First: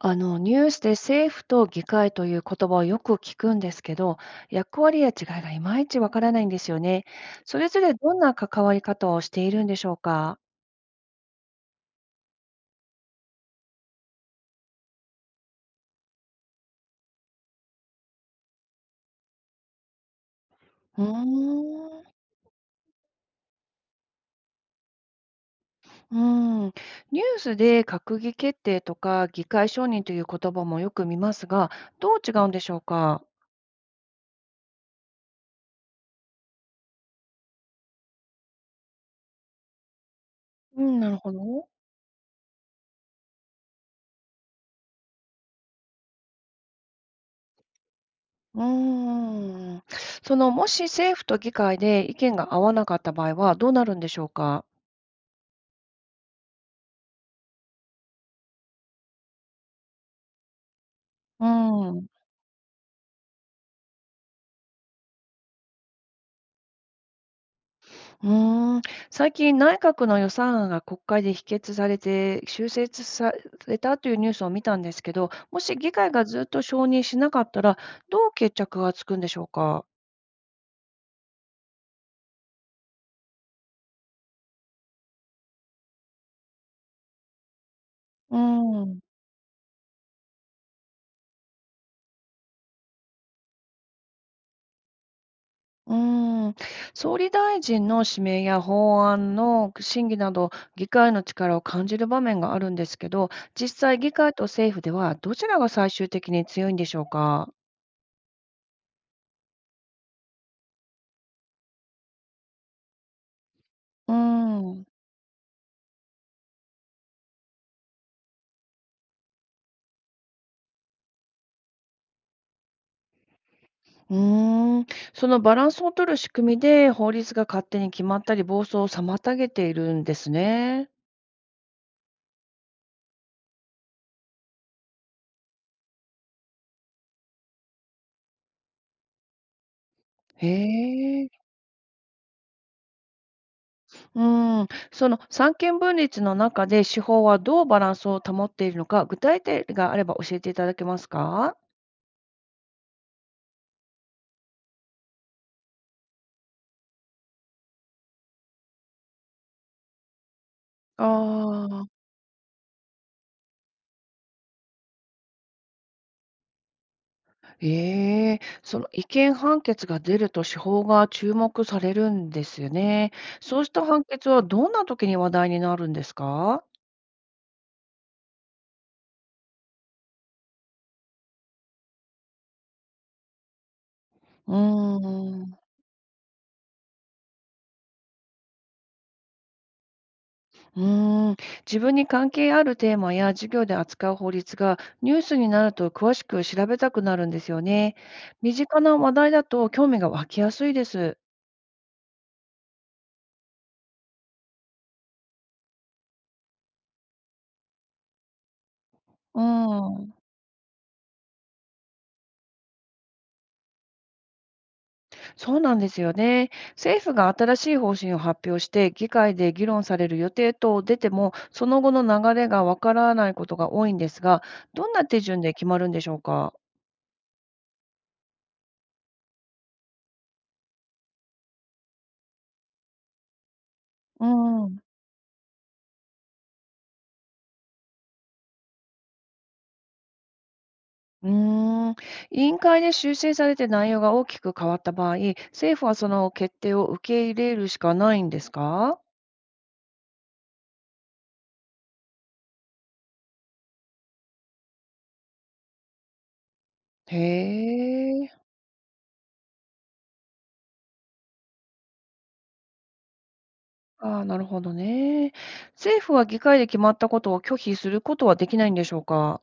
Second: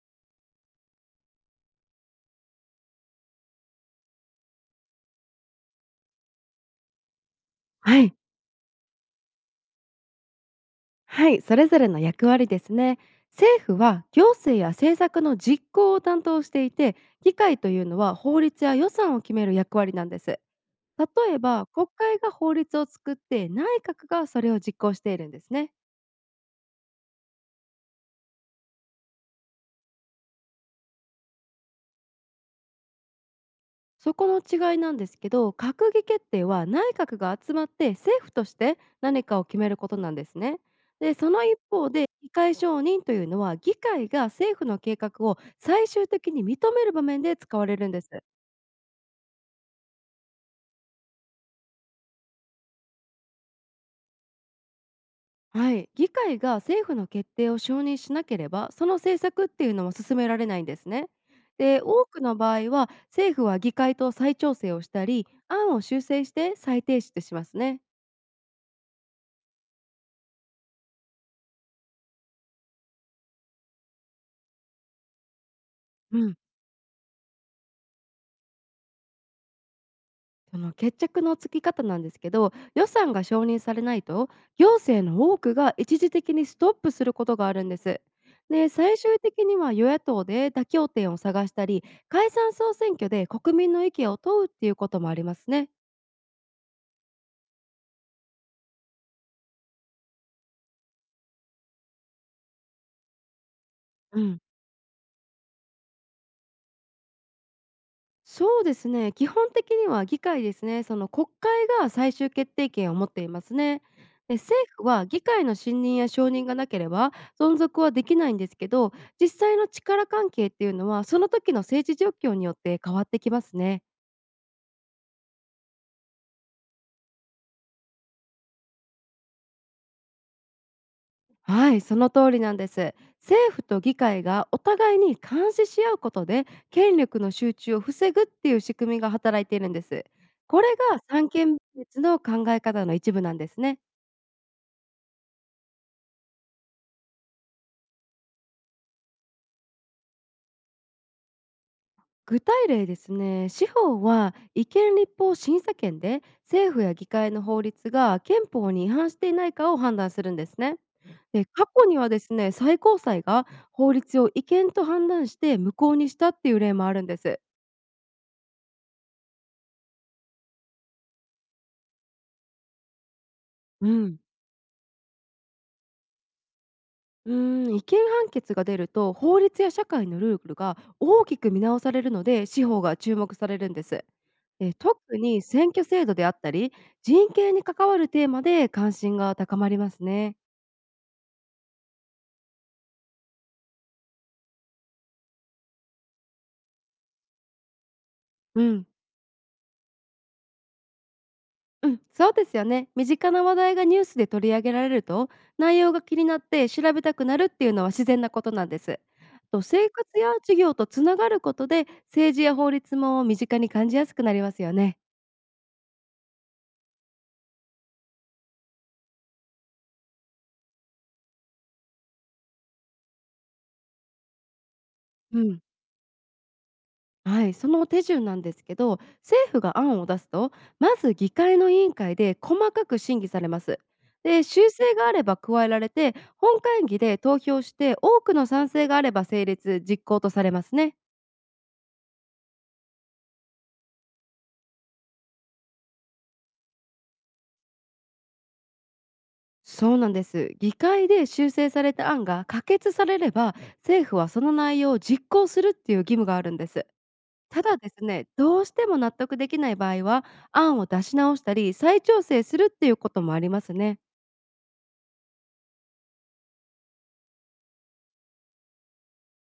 ニュースで政府と議会という言葉をよく聞くんですけど、役割や違いがいまいちわからないんですよね。それぞれはどい、んな関わり方をしているんでしょうか。はい、それぞれの役割ですね。政府は行政や政策の実行を担当していて、議会というのは法律や予算を決める役割なんです。うーん、例えば、国会が法律を作って、内閣がそれを実行しているんですね。うん、ニュースで閣議決定とか議会承認という言葉もよく見ますが、どう違うんでしょうか。そこの違いなんですけど、閣議決定は内閣が集まって政府として何かを決めることなんですね。うん、なで、るほその一ど。方で議会承認というのは議会が政府の計画を最終的に認める場面で使われるんです。うーん、そのもし政府と議会で意見が合わなかった場合はどうなるんでしょうか。はい、議会が政府の決定を承認しなければ、その政策っていうのも進められないんですね。うで、多ん。くの場合は政府は議会と再調整をしたり、案を修正して再提出しますね。うーん、最近、内閣の予算案が国会で否決されて、修正されたというニュースを見たんですけど、もし議会うがん、ずっと承認しなかったら、どう決着がつくんでしょうか。その決着のつき方なんですけど、予算が承認されないと行政の多くが一時的にストップすることがあるんです。うで、ー最ん、終的には与野党で妥協点を探したり、解散総選挙で国民の意見を問うっていうこともありますね。うーん、総理大臣の指名や法案の審議など、議会の力を感じる場面があるんですけど、実際、議う会ん、と政府ではどちらが最終的に強いんでしょうか。そうですね。基本的には議会ですね。その国会が最終決定権を持っていますね。うーで、政府ん。は議会の信任や承認がなければ存続はできないんですけど、実際の力関係っていうのはその時の政治状況によって変わってきますね。うーん、そのバランスを取る仕組みで、法律が勝手に決まったり、暴走を妨げているんですね。はい、その通りなんです。政府と議会がお互いに監視し合うことで権力の集中を防ぐっていう仕組みが働いているんです。へこれがえ。三権別の考え方の一部なんですね。うん、その三権分立の中で、司法はどうバランスを保っているのか、具体例があれば教えていただけますか？具体例ですね。司法は違憲立法審査権で政府や議会の法律が憲法に違反していないかを判断するんですね。あで、過去あ、にはですね、最高裁が法律を違憲と判断して無効にしたっていう例もあるんです。ええ、その違憲判決が出ると司法が注目されるんですよね。そうしたう判ん。決はどんな時に話題になるんですか？うー違憲判決が出ると、法律や社会のルールが大きく見直されるので、司法が注目されるんです。うで、特にーん。選挙制度であったり、人権に関わるテーマで関心が高まりますね。うーん、自分に関係あるテーマや授業で扱う法律がニュースになると詳しく調べたくなるんですよね。身う近んな話題だと興味が湧きやすいです。うん、そうですよね。身近な話題がニュースで取り上げられると、内容が気になって調べたくなるっていうのは自然なことなんです。うーと、生活ん、や事業とつながることで、政治や法律も身近に感じやすくなりますよね。そうなんですよね。政府が新しい方針を発表して議会で議論される予定と出てもその後の流れがわからないことが多いんですが、どんな手う順でん、決まるんでしょうか？はい、その手順なんですけど、政府が案を出すと、まず議会の委員会で細かく審議されます。うで、ー修ん。正があれば加えられて、本会議で投票して、多くの賛成があれば成立、実行とされますね。うーん、委員会で修正されて内容が大きく変わった場合、政府はその決定を受け入れるしかないんですか。そうなんです。議会で修正された案が可決されれば、政府はその内容を実行するっていう義務があるんです。たへだですね、え、どうしても納得できない場合は、案を出し直したり、再調整するっていうこともありますね。ああ、なるほどね。政府は議会で決まったことを拒否することはできないんでしょうか。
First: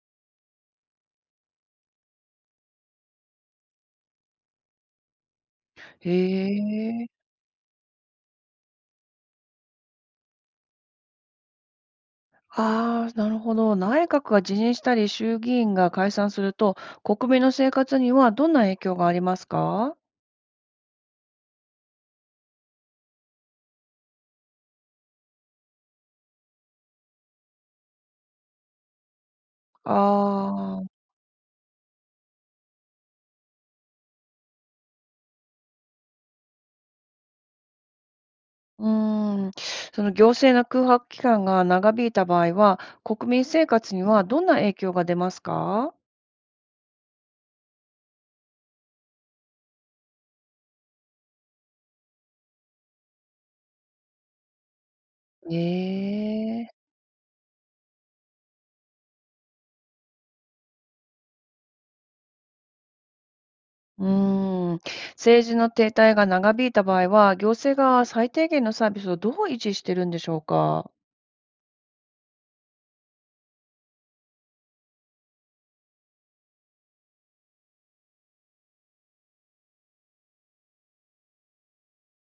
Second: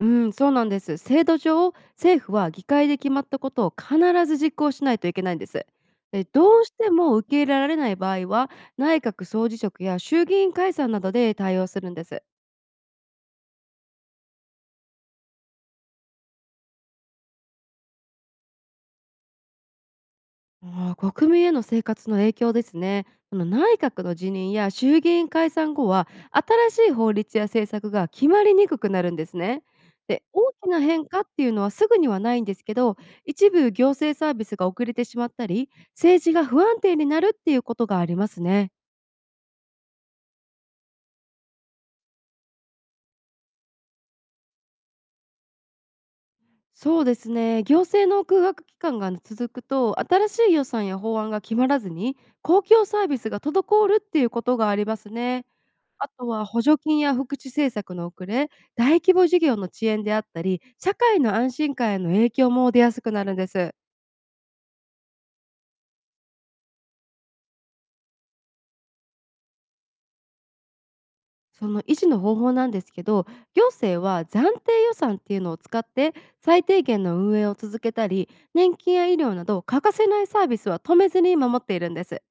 うん、そうなんです。制度上、政府は議会で決まったことを必ず実行しないといけないんです。へで、どうしてもえ、受け入れられない場合は、内閣総辞職や衆議院解散などで対応するんです。ああ、なるほど。内閣が辞任したり、衆議院が解散すると、国民の生活にはどんな影響がありますか。あー、国民への生活の影響ですね。あの、内閣の辞任や衆議院解散後は、新しい法律や政策が決まりにくくなるんですね。で、大きあなあー。変化っていうのはすぐにはないんですけど、一部行政サービスが遅れてしまったり、政治が不安定になるっていうことがありますね。うーん、その行政の空白期間が長引いた場合は、国民生活にはどんな影響が出ますか？そうですね。行政の空白期間が続くと、新しい予算や法案が決まらずに、公共サービスが滞るっていうことがありますね。えあとは補え。助金や福祉政策の遅れ、大規模事業の遅延であったり、社会の安心感への影響も出やすくなるんです。うーん、政治の停滞が長引いた場合は、行政が最低限のサービスをどう維持してるんでしょうか？その維持の方法なんですけど、行政は暫定予算っていうのを使って最低限の運営を続けたり、年金や医療など欠かせないサービスは止めずに守っているんです。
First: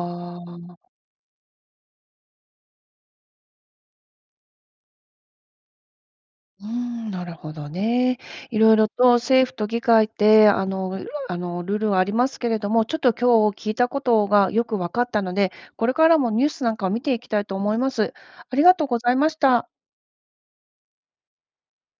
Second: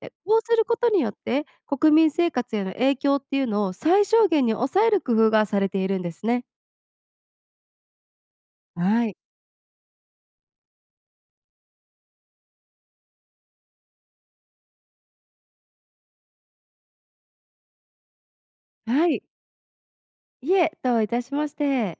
で、こうするあ。ことによって国民生活への影響っていうのを最小限に抑える工夫がされているんですね。うーん、なるほどね。いろいろはとい。政府と議会って、ルールはありますけれども、ちょっと今日聞いたことがよく分かったので、これからもニュースなんかを見ていきたいと思います。ありがとうごはざいい。ました。いえ、どういたしまして。